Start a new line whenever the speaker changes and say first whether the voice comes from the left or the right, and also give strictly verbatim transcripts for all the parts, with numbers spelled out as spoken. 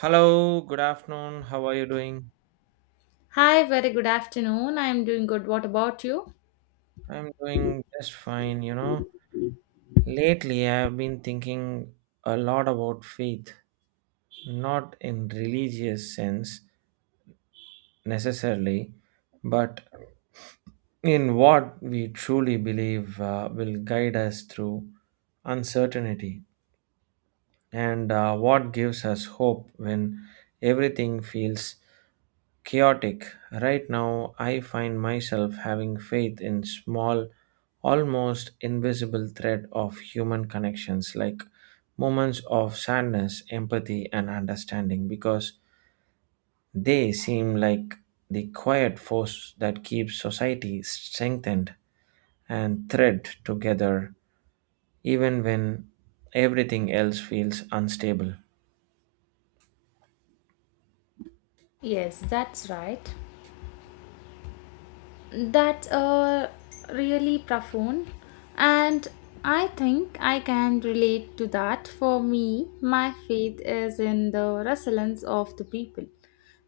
right: Hello, good afternoon. How are you doing?
left: Hi, very good afternoon. I'm doing good. What about you?
right: I'm doing just fine, you know. Lately, I've been thinking a lot about faith, not in religious sense necessarily, but in what we truly believe uh, will guide us through uncertainty and uh, what gives us hope when everything feels chaotic. Right now, I find myself having faith in small, almost invisible thread of human connections like moments of sadness, empathy, and understanding because they seem like the quiet force that keeps society strengthened and thread together even when everything else feels unstable.
left: Yes, that's right. That's uh, really profound, and I think I can relate to that. For me, my faith is in the resilience of the people.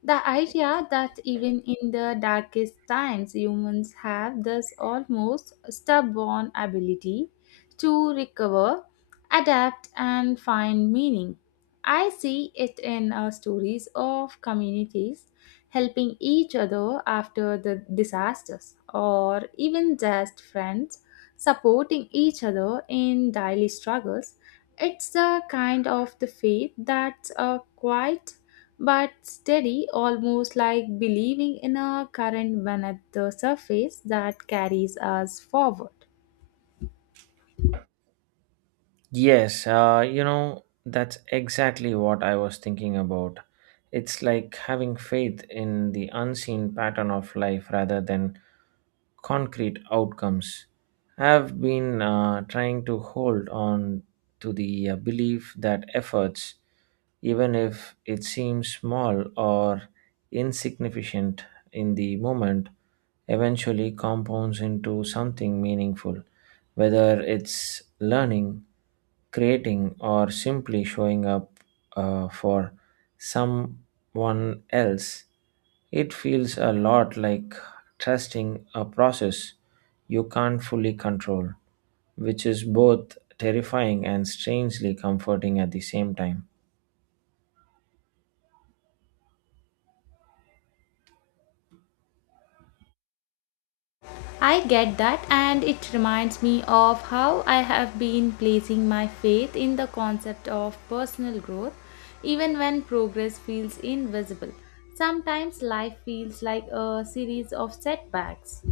left: The idea that even in the darkest times, humans have this almost stubborn ability to recover, adapt, and find meaning. I see it in uh, stories of communities helping each other after the disasters, or even just friends supporting each other in daily struggles. It's the kind of the faith that's uh, quite but steady, almost like believing in a current beneath the surface that carries us forward.
right: Yes, uh, you know, that's exactly what I was thinking about. It's like having faith in the unseen pattern of life rather than concrete outcomes. I've been uh, trying to hold on to the uh, belief that efforts even if it seems small or insignificant in the moment, eventually compounds into something meaningful, whether it's learning, creating, or simply showing up uh, for someone else. It feels a lot like trusting a process you can't fully control, which is both terrifying and strangely comforting at the same time.
left: I get that, and it reminds me of how I have been placing my faith in the concept of personal growth, even when progress feels invisible. Sometimes life feels like a series of setbacks.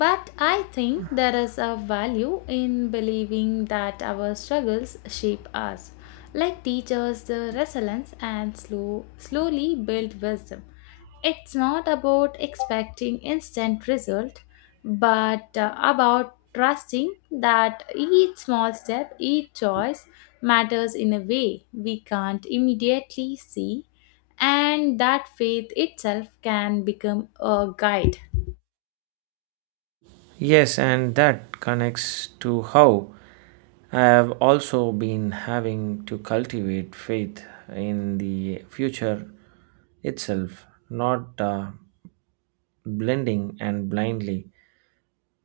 left: But I think there is a value in believing that our struggles shape us, like teachers the resilience and slow, slowly build wisdom. It's not about expecting instant result, but uh, about trusting that each small step, each choice matters in a way we can't immediately see, and that faith itself can become a guide.
right: Yes, and that connects to how I have also been having to cultivate faith in the future itself, not uh, blending and blindly,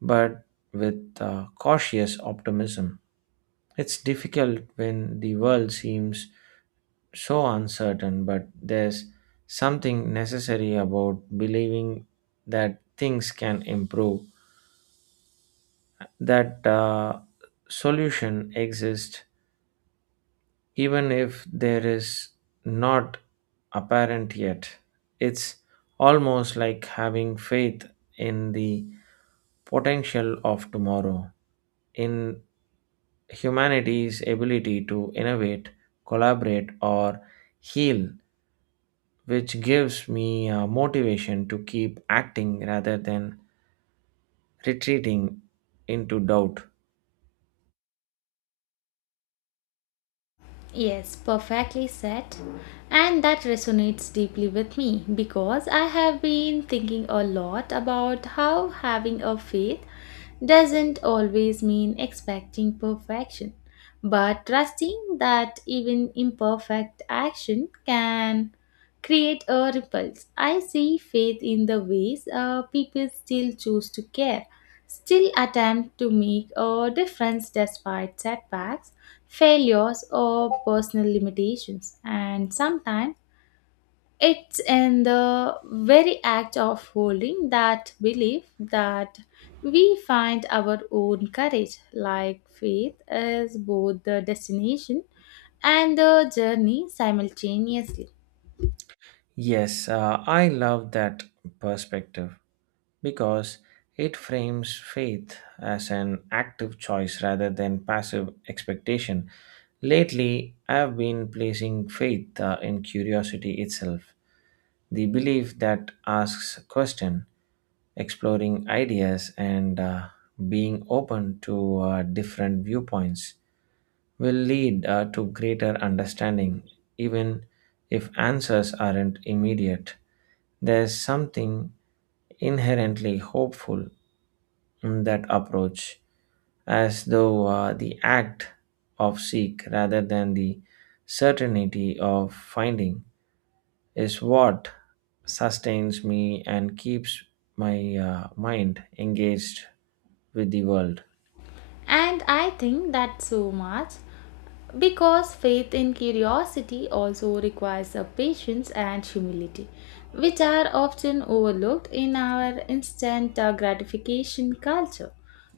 right: but with uh, cautious optimism. It's difficult when the world seems so uncertain, but there's something necessary about believing that things can improve, that uh, solution exists even if there is not apparent yet. It's almost like having faith in the potential of tomorrow, in humanity's ability to innovate, collaborate, or heal, which gives me uh, motivation to keep acting rather than retreating into doubt.
left: Yes, perfectly said. And that resonates deeply with me because I have been thinking a lot about how having a faith doesn't always mean expecting perfection, but trusting that even imperfect action can create a ripples. I see faith in the ways uh, people still choose to care, still attempt to make a difference despite setbacks failures or personal limitations, and sometimes it's in the very act of holding that belief that we find our own courage, like faith is both the destination and the journey simultaneously.
right: Yes, uh, I love that perspective because it frames faith as an active choice rather than passive expectation. Lately, I've been placing faith uh, in curiosity itself, the belief that asks question, exploring ideas, and uh, being open to uh, different viewpoints will lead uh, to greater understanding, even if answers aren't immediate. There's something inherently hopeful mm, that approach, as though uh, the act of seek rather than the certainty of finding is what sustains me and keeps my uh, mind engaged with the world.
left: And I think that so much because faith in curiosity also requires a patience and humility, which are often overlooked in our instant uh, gratification culture.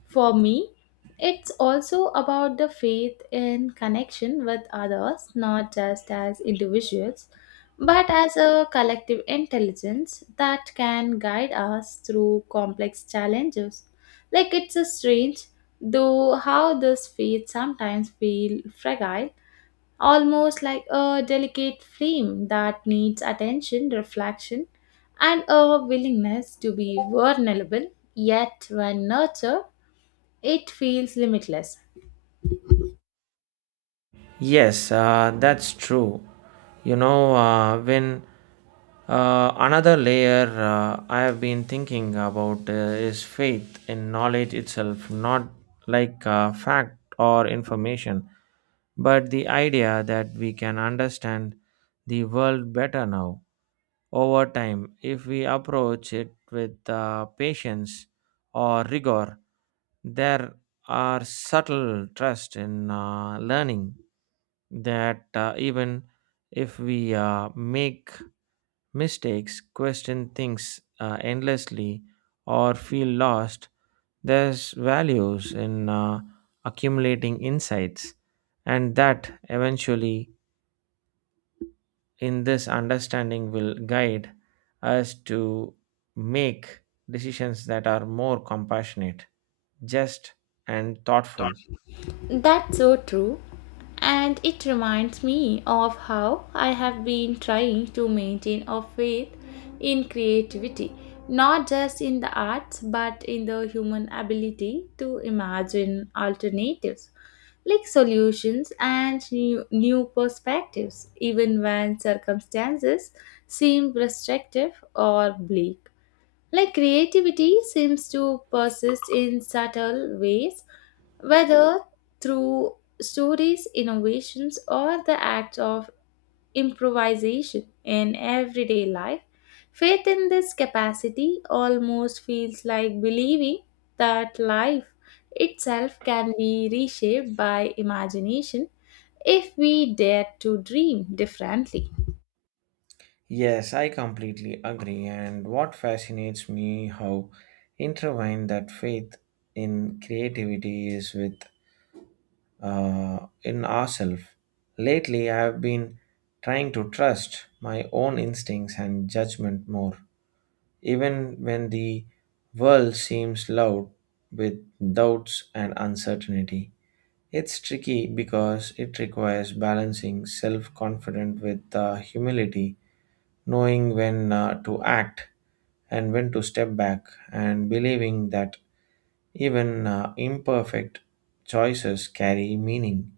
left: For me, it's also about the faith in connection with others, not just as individuals, but as a collective intelligence that can guide us through complex challenges, like it's a strange, though, how this faith sometimes feel fragile, almost like a delicate flame that needs attention, reflection, and a willingness to be vulnerable. Yet, when nurtured, it feels limitless.
right: Yes, uh, that's true. You know, uh, when uh, another layer uh, I have been thinking about uh, is faith in knowledge itself, not like uh, fact or information, but the idea that we can understand the world better now over time if we approach it with uh, patience or rigor, there our subtle trust in uh, learning that uh, even if we uh, make mistakes, question things uh, endlessly, or feel lost, there's values in uh, accumulating insights, and that eventually, in this understanding, will guide us to make decisions that are more compassionate, just, and thoughtful.
left: That's so true. And it reminds me of how I have been trying to maintain a faith in creativity, not just in the arts, but in the human ability to imagine alternatives, like solutions and new, new perspectives, even when circumstances seem restrictive or bleak. Like creativity seems to persist in subtle ways, whether through stories, innovations, or the act of improvisation in everyday life. Faith in this capacity almost feels like believing that life itself can be reshaped by imagination if we dare to dream differently.
right: Yes, I completely agree. And what fascinates me how intertwined that faith in creativity is with uh, in ourselves. Lately, I have been trying to trust my own instincts and judgment more, even when the world seems loud with doubts and uncertainty. It's tricky because it requires balancing self confidence with uh, humility, knowing when uh, to act and when to step back, and believing that even uh, imperfect choices carry meaning.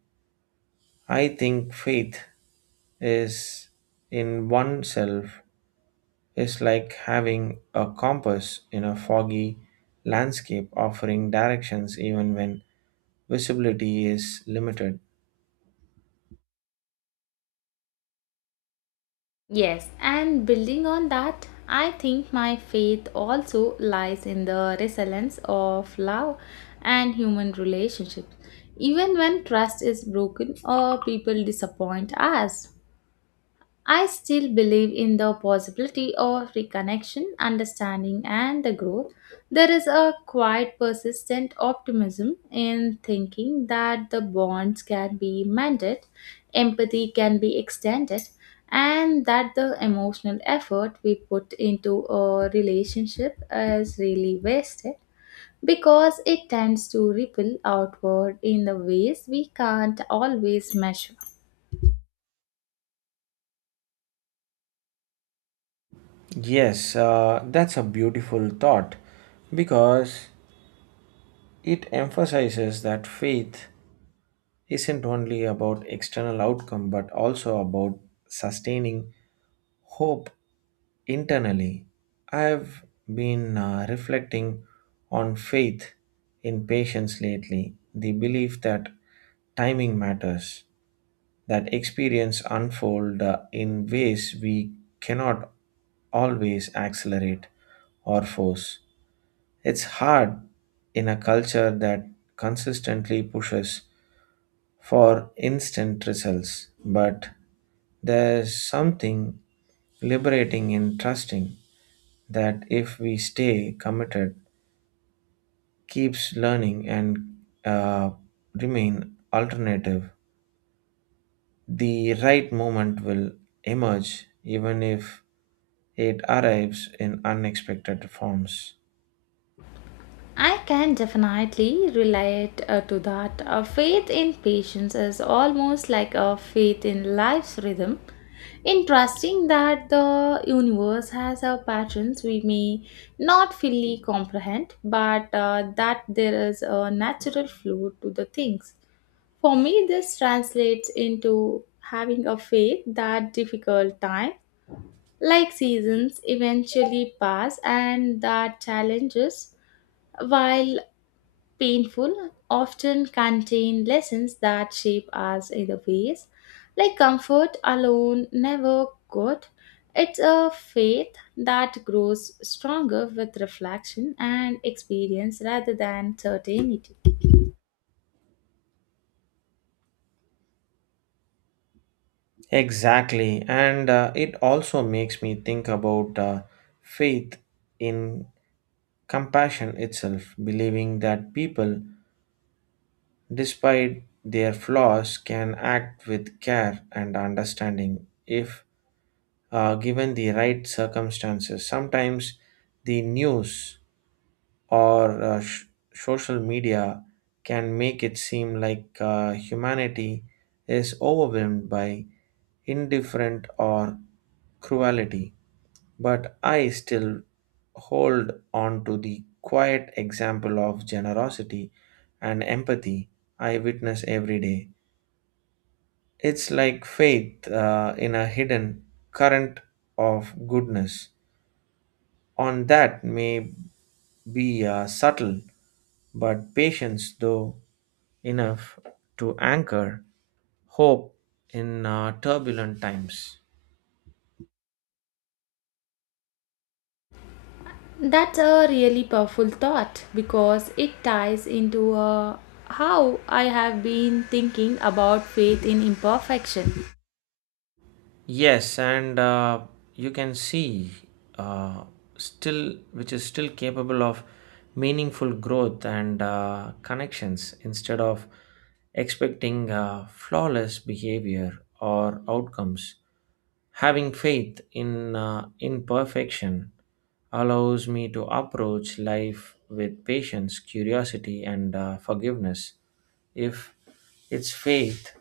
right: I think faith is in oneself is like having a compass in a foggy landscape offering directions even when visibility is limited.
left: Yes, and building on that, I think my faith also lies in the resilience of love and human relationships. Even when trust is broken or people disappoint us, I still believe in the possibility of reconnection, understanding, and the growth. There is a quiet, persistent optimism in thinking that the bonds can be mended, empathy can be extended, and that the emotional effort we put into a relationship is really wasted because it tends to ripple outward in the ways we can't always measure.
right: Yes, uh, that's a beautiful thought because it emphasizes that faith isn't only about external outcome but also about sustaining hope internally. I've been uh, reflecting on faith in patience lately, the belief that timing matters, that experience unfold uh, in ways we cannot always accelerate or force. It's hard in a culture that consistently pushes for instant results, but there's something liberating in trusting that if we stay committed, keeps learning, and uh, remain alternative, the right moment will emerge even if it arrives in unexpected forms.
left: I can definitely relate uh, to that. A faith in patience is almost like a faith in life's rhythm. In trusting that the universe has a patterns we may not fully comprehend, but uh, that there is a natural flow to the things. For me, this translates into having a faith that difficult time, like seasons, eventually pass and that challenges, while painful, often contain lessons that shape us either ways, like comfort alone never good. It's a faith that grows stronger with reflection and experience rather than certainty.
right: Exactly, and uh, it also makes me think about uh, faith in compassion itself, believing that people despite their flaws, can act with care and understanding if uh, given the right circumstances. Sometimes the news or uh, sh- social media can make it seem like uh, humanity is overwhelmed by indifferent or cruelty, but I still hold on to the quiet example of generosity and empathy I witness every day. It's like faith uh, in a hidden current of goodness. On that may be uh, subtle, but patience, though, enough to anchor hope in uh, turbulent times.
left: That's a really powerful thought because it ties into uh, how I have been thinking about faith in imperfection.
right: Yes, and uh, you can see uh, still, which is still capable of meaningful growth and uh, connections instead of expecting uh, flawless behavior or outcomes. Having faith in uh, imperfection allows me to approach life with patience, curiosity, and uh, forgiveness. If it's faith,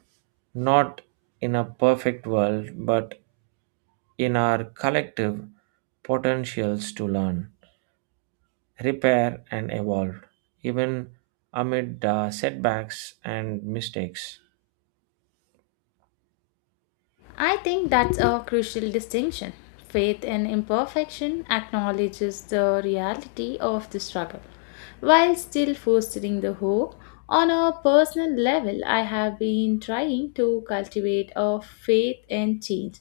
right: not in a perfect world, but in our collective potentials to learn, repair, and evolve, even amid uh, setbacks and mistakes.
left: I think that's a crucial distinction. Faith in imperfection acknowledges the reality of the struggle, while still fostering the hope. On a personal level, I have been trying to cultivate a faith in change,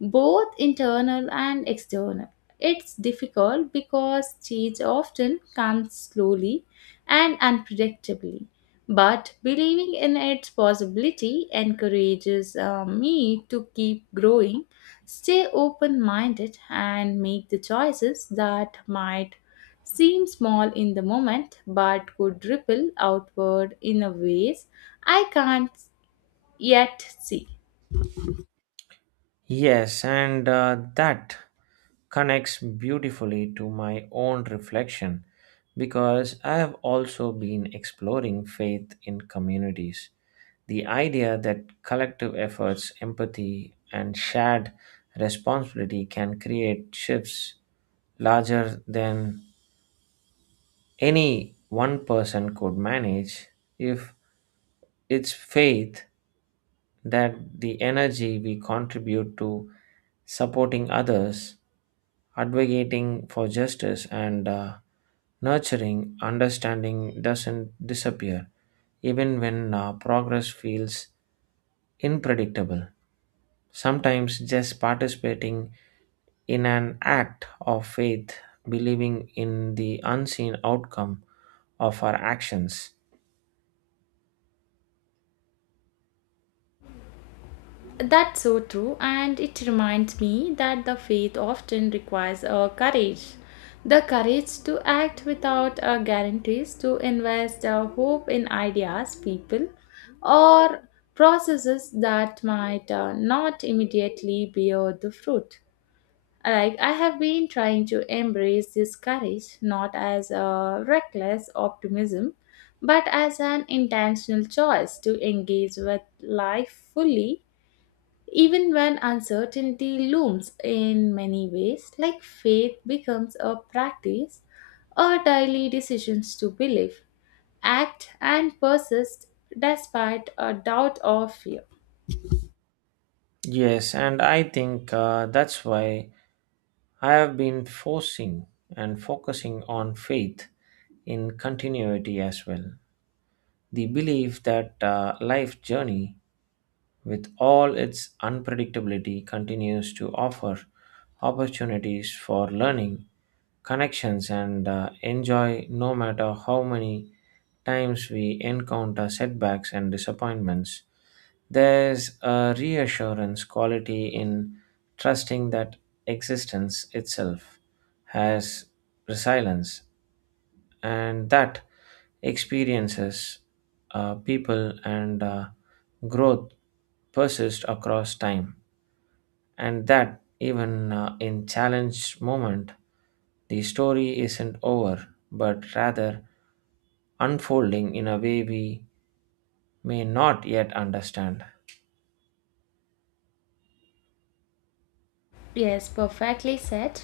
left: both internal and external. It's difficult because change often comes slowly and unpredictably. But believing in its possibility encourages uh, me to keep growing, stay open minded, and make the choices that might seem small in the moment but could ripple outward in a ways I can't yet see.
right: Yes, and uh, that connects beautifully to my own reflection because I have also been exploring faith in communities. The idea that collective efforts, empathy, and shared responsibility can create shifts larger than any one person could manage, if it's faith that the energy we contribute to supporting others, advocating for justice and uh, nurturing understanding doesn't disappear even when uh, progress feels unpredictable, sometimes just participating in an act of faith, believing in the unseen outcome of our actions.
left: That's so true, and it reminds me that the faith often requires a courage. The courage to act without uh, guarantees, to invest uh, hope in ideas, people, or processes that might uh, not immediately bear the fruit. Like, I have been trying to embrace this courage not as a reckless optimism, but as an intentional choice to engage with life fully even when uncertainty looms in many ways, like faith becomes a practice or daily decisions to believe, act, and persist despite a doubt or fear.
right: Yes and i think uh, that's why I have been forcing and focusing on faith in continuity as well. The belief that uh, life journey, with all its unpredictability, continues to offer opportunities for learning, connections, and uh, enjoy no matter how many times we encounter setbacks and disappointments. There's a reassurance quality in trusting that existence itself has resilience and that experiences, uh, people, and uh, growth persist across time, and that even uh, in challenged moment, the story isn't over, but rather unfolding in a way we may not yet understand.
left: Yes, perfectly said.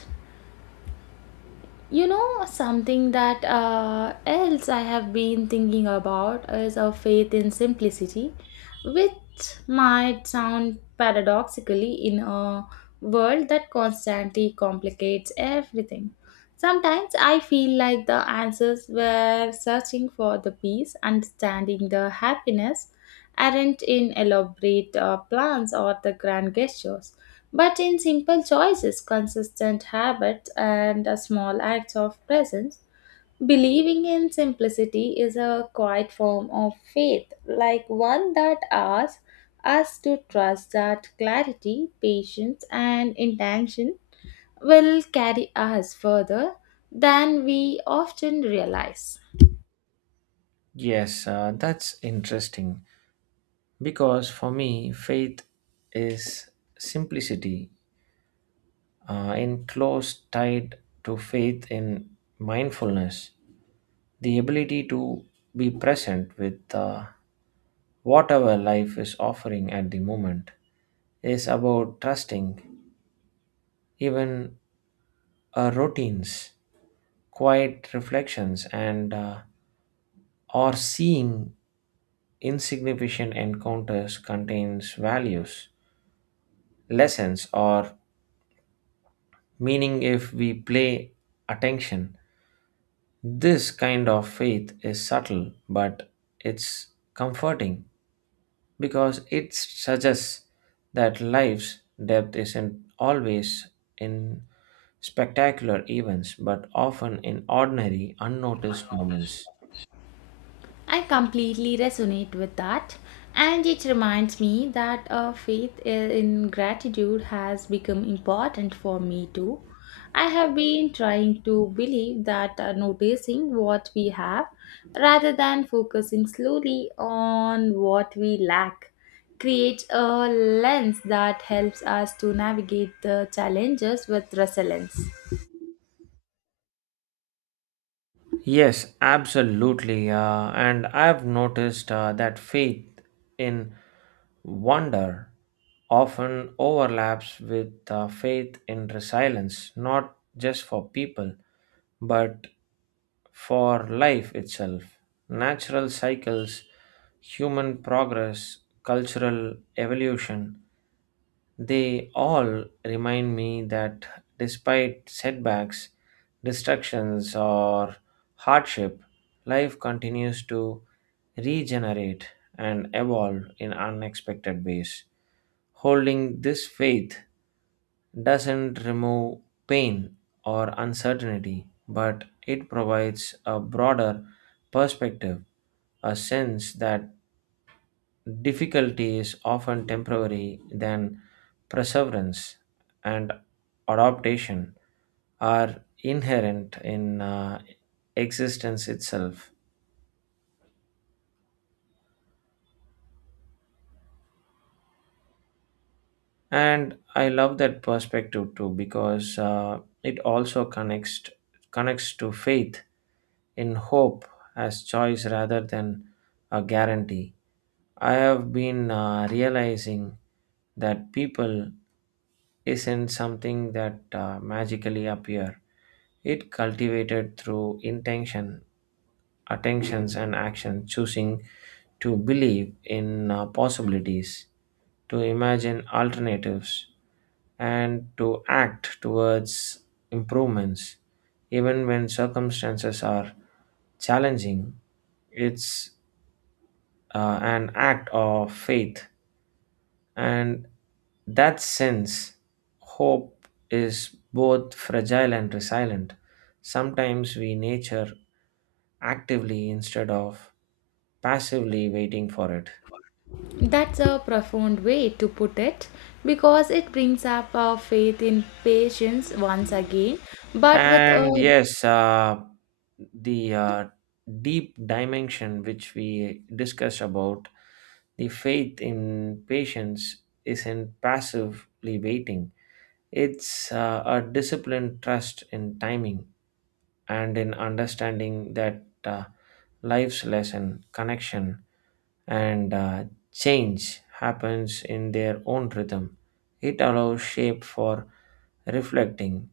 left: You know, something that uh, else I have been thinking about is a faith in simplicity, which might sound paradoxically in a world that constantly complicates everything. Sometimes I feel like the answers we're searching for the peace, understanding the happiness, aren't in elaborate uh, plans or the grand gestures but in simple choices, consistent habits, and a small acts of presence, believing in simplicity is a quiet form of faith, like one that asks us to trust that clarity, patience, and intention will carry us further than we often realize.
right: Yes, uh, that's interesting because for me, faith is simplicity uh, in close tied to faith in mindfulness. The ability to be present with uh, whatever life is offering at the moment is about trusting even uh, routines, quiet reflections, and uh, or seeing insignificant encounters contains values, lessons, or meaning if we play attention. This kind of faith is subtle, but it's comforting because it suggests that life's depth isn't always in spectacular events but often in ordinary, unnoticed moments.
left: I completely resonate with that. And it reminds me that a faith uh, in gratitude has become important for me too. I have been trying to believe that uh, noticing what we have rather than focusing slowly on what we lack creates a lens that helps us to navigate the challenges with resilience.
right: Yes, absolutely. Uh, and I've noticed uh, that faith in wonder often overlaps with uh, faith in resilience, not just for people, but for life itself. Natural cycles, human progress, cultural evolution. They all remind me that despite setbacks, distractions, or hardship, life continues to regenerate and evolve in unexpected ways. Holding this faith doesn't remove pain or uncertainty, but it provides a broader perspective, a sense that difficulty is often temporary, then perseverance and adaptation are inherent in uh, existence itself. And I love that perspective too because uh, it also connects connects to faith in hope as choice rather than a guarantee. I have been uh, realizing that people isn't something that uh, magically appear, it cultivated through intention, attentions and action, choosing to believe in uh, possibilities, to imagine alternatives, and to act towards improvements. Even when circumstances are challenging, it's uh, an act of faith. And that sense, hope is both fragile and resilient. Sometimes we nature actively instead of passively waiting for it.
left: That's a profound way to put it because it brings up our faith in patience once again, but with a
right: And yes, uh, the uh, deep dimension which we discussed about, the faith in patience isn't passively waiting, it's uh, a disciplined trust in timing and in understanding that uh, life's lesson connection and uh, change happens in their own rhythm. It allows shape for reflecting,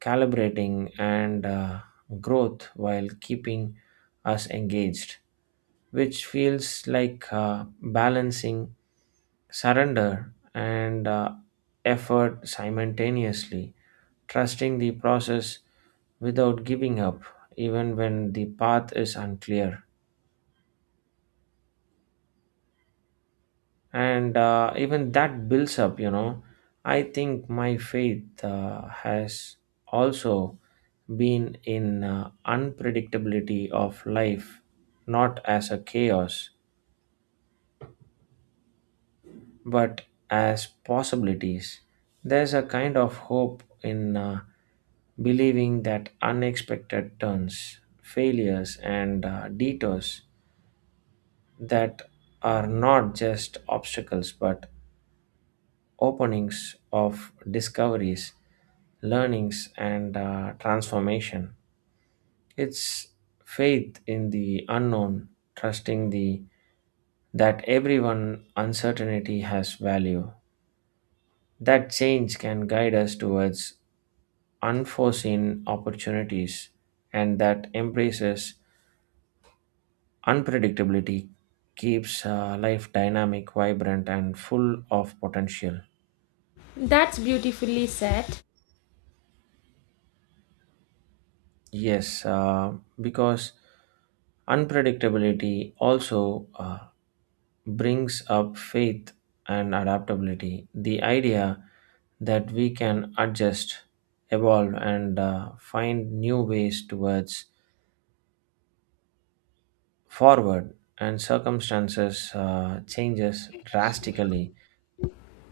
right: calibrating, and uh, growth while keeping us engaged, which feels like uh, balancing surrender and uh, effort simultaneously, trusting the process without giving up, even when the path is unclear. and uh, even that builds up, you know I think my faith uh, has also been in uh, unpredictability of life, not as a chaos but as possibilities. There's a kind of hope in uh, believing that unexpected turns, failures and uh, detours that are not just obstacles but openings of discoveries, learnings, and uh, transformation. It's faith in the unknown, trusting the that everyone uncertainty has value. That change can guide us towards unforeseen opportunities, and that embraces unpredictability keeps uh, life dynamic, vibrant, and full of potential.
left: that's beautifully said.
right: Yes, uh, because unpredictability also uh, brings up faith and adaptability. The idea that we can adjust, evolve, and uh, find new ways towards forward, and circumstances uh, changes drastically.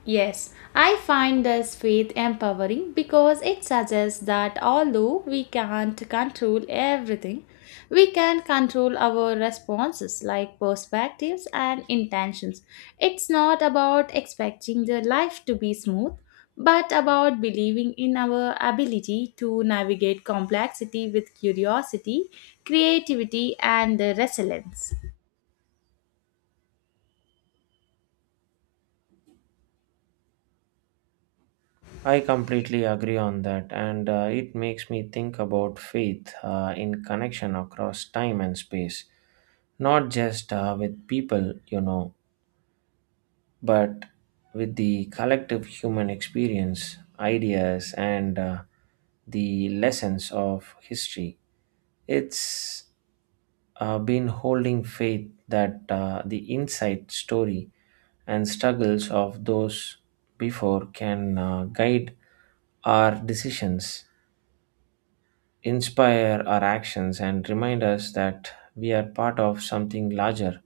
left: Yes, I find this faith empowering because it suggests that although we can't control everything, we can control our responses like perspectives and intentions. It's not about expecting the life to be smooth, but about believing in our ability to navigate complexity with curiosity, creativity, and resilience.
right: I completely agree on that, and uh, it makes me think about faith uh, in connection across time and space, not just uh, with people, you know, but with the collective human experience, ideas, and uh, the lessons of history. It's uh, been holding faith that uh, the inside story and struggles of those before can uh, guide our decisions, inspire our actions, and remind us that we are part of something larger.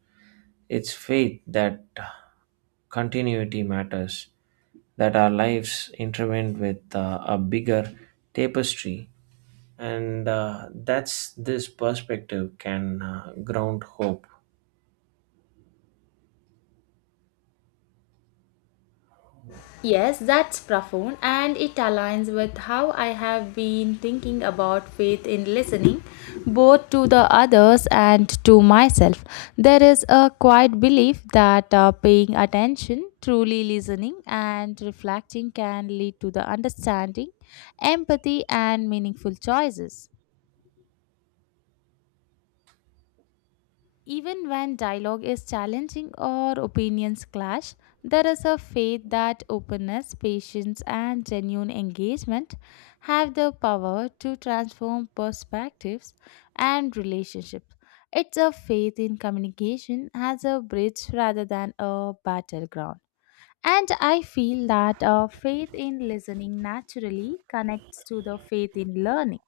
right: It's faith that continuity matters, that our lives intertwined with uh, a bigger tapestry, and uh, that's this perspective can uh, ground hope.
left: Yes, that's profound, and it aligns with how I have been thinking about faith in listening, both to the others and to myself. There is a quiet belief that uh, paying attention, truly listening, and reflecting can lead to the understanding, empathy, and meaningful choices. Even when dialogue is challenging or opinions clash, there is a faith that openness, patience, and genuine engagement have the power to transform perspectives and relationships. It's a faith in communication as a bridge rather than a battleground. And I feel that a faith in listening naturally connects to the faith in learning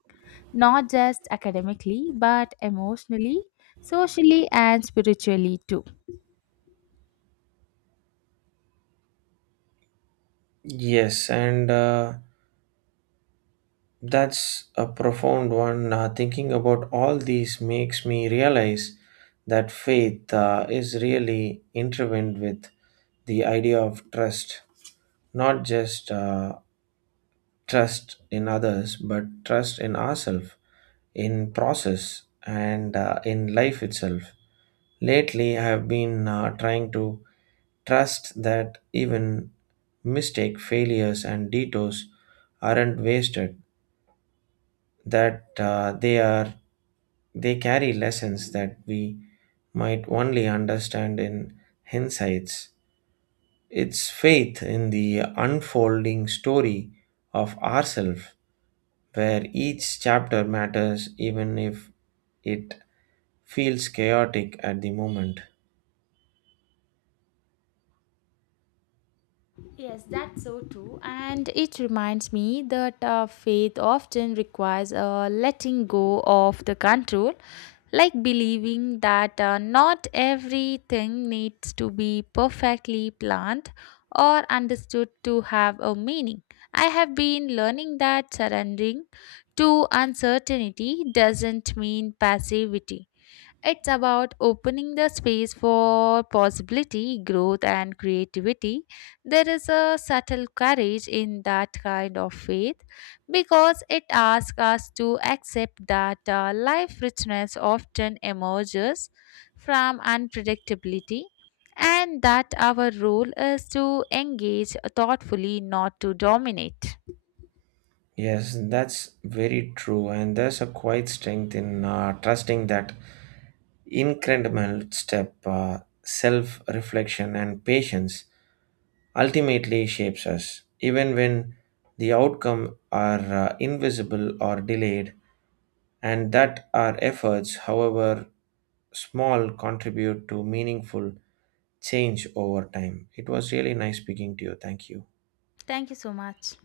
left: not just academically, but emotionally, socially, and spiritually too.
right: Yes, and uh, that's a profound one. Uh, thinking about all these makes me realize that faith uh, is really intertwined with the idea of trust, not just uh, trust in others, but trust in ourselves, in process, and uh, in life itself. Lately, I have been uh, trying to trust that even mistake, failures, and detours aren't wasted, that uh, they are they carry lessons that we might only understand in hindsights. It's faith in the unfolding story of ourself, where each chapter matters even if it feels chaotic at the moment.
left: Yes, that's so true. And it reminds me that uh, faith often requires a letting go of the control, like believing that uh, not everything needs to be perfectly planned or understood to have a meaning. I have been learning that surrendering to uncertainty doesn't mean passivity. It's about opening the space for possibility, growth, and creativity. There is a subtle courage in that kind of faith because it asks us to accept that uh, life richness often emerges from unpredictability and that our role is to engage thoughtfully, not to dominate.
right: Yes, that's very true, and there's a quiet strength in uh, trusting that incredible step, uh, self reflection, and patience ultimately shapes us, even when the outcome are uh, invisible or delayed, and that our efforts, however small, contribute to meaningful change over time. It was really nice speaking to you. Thank you.
left: Thank you so much.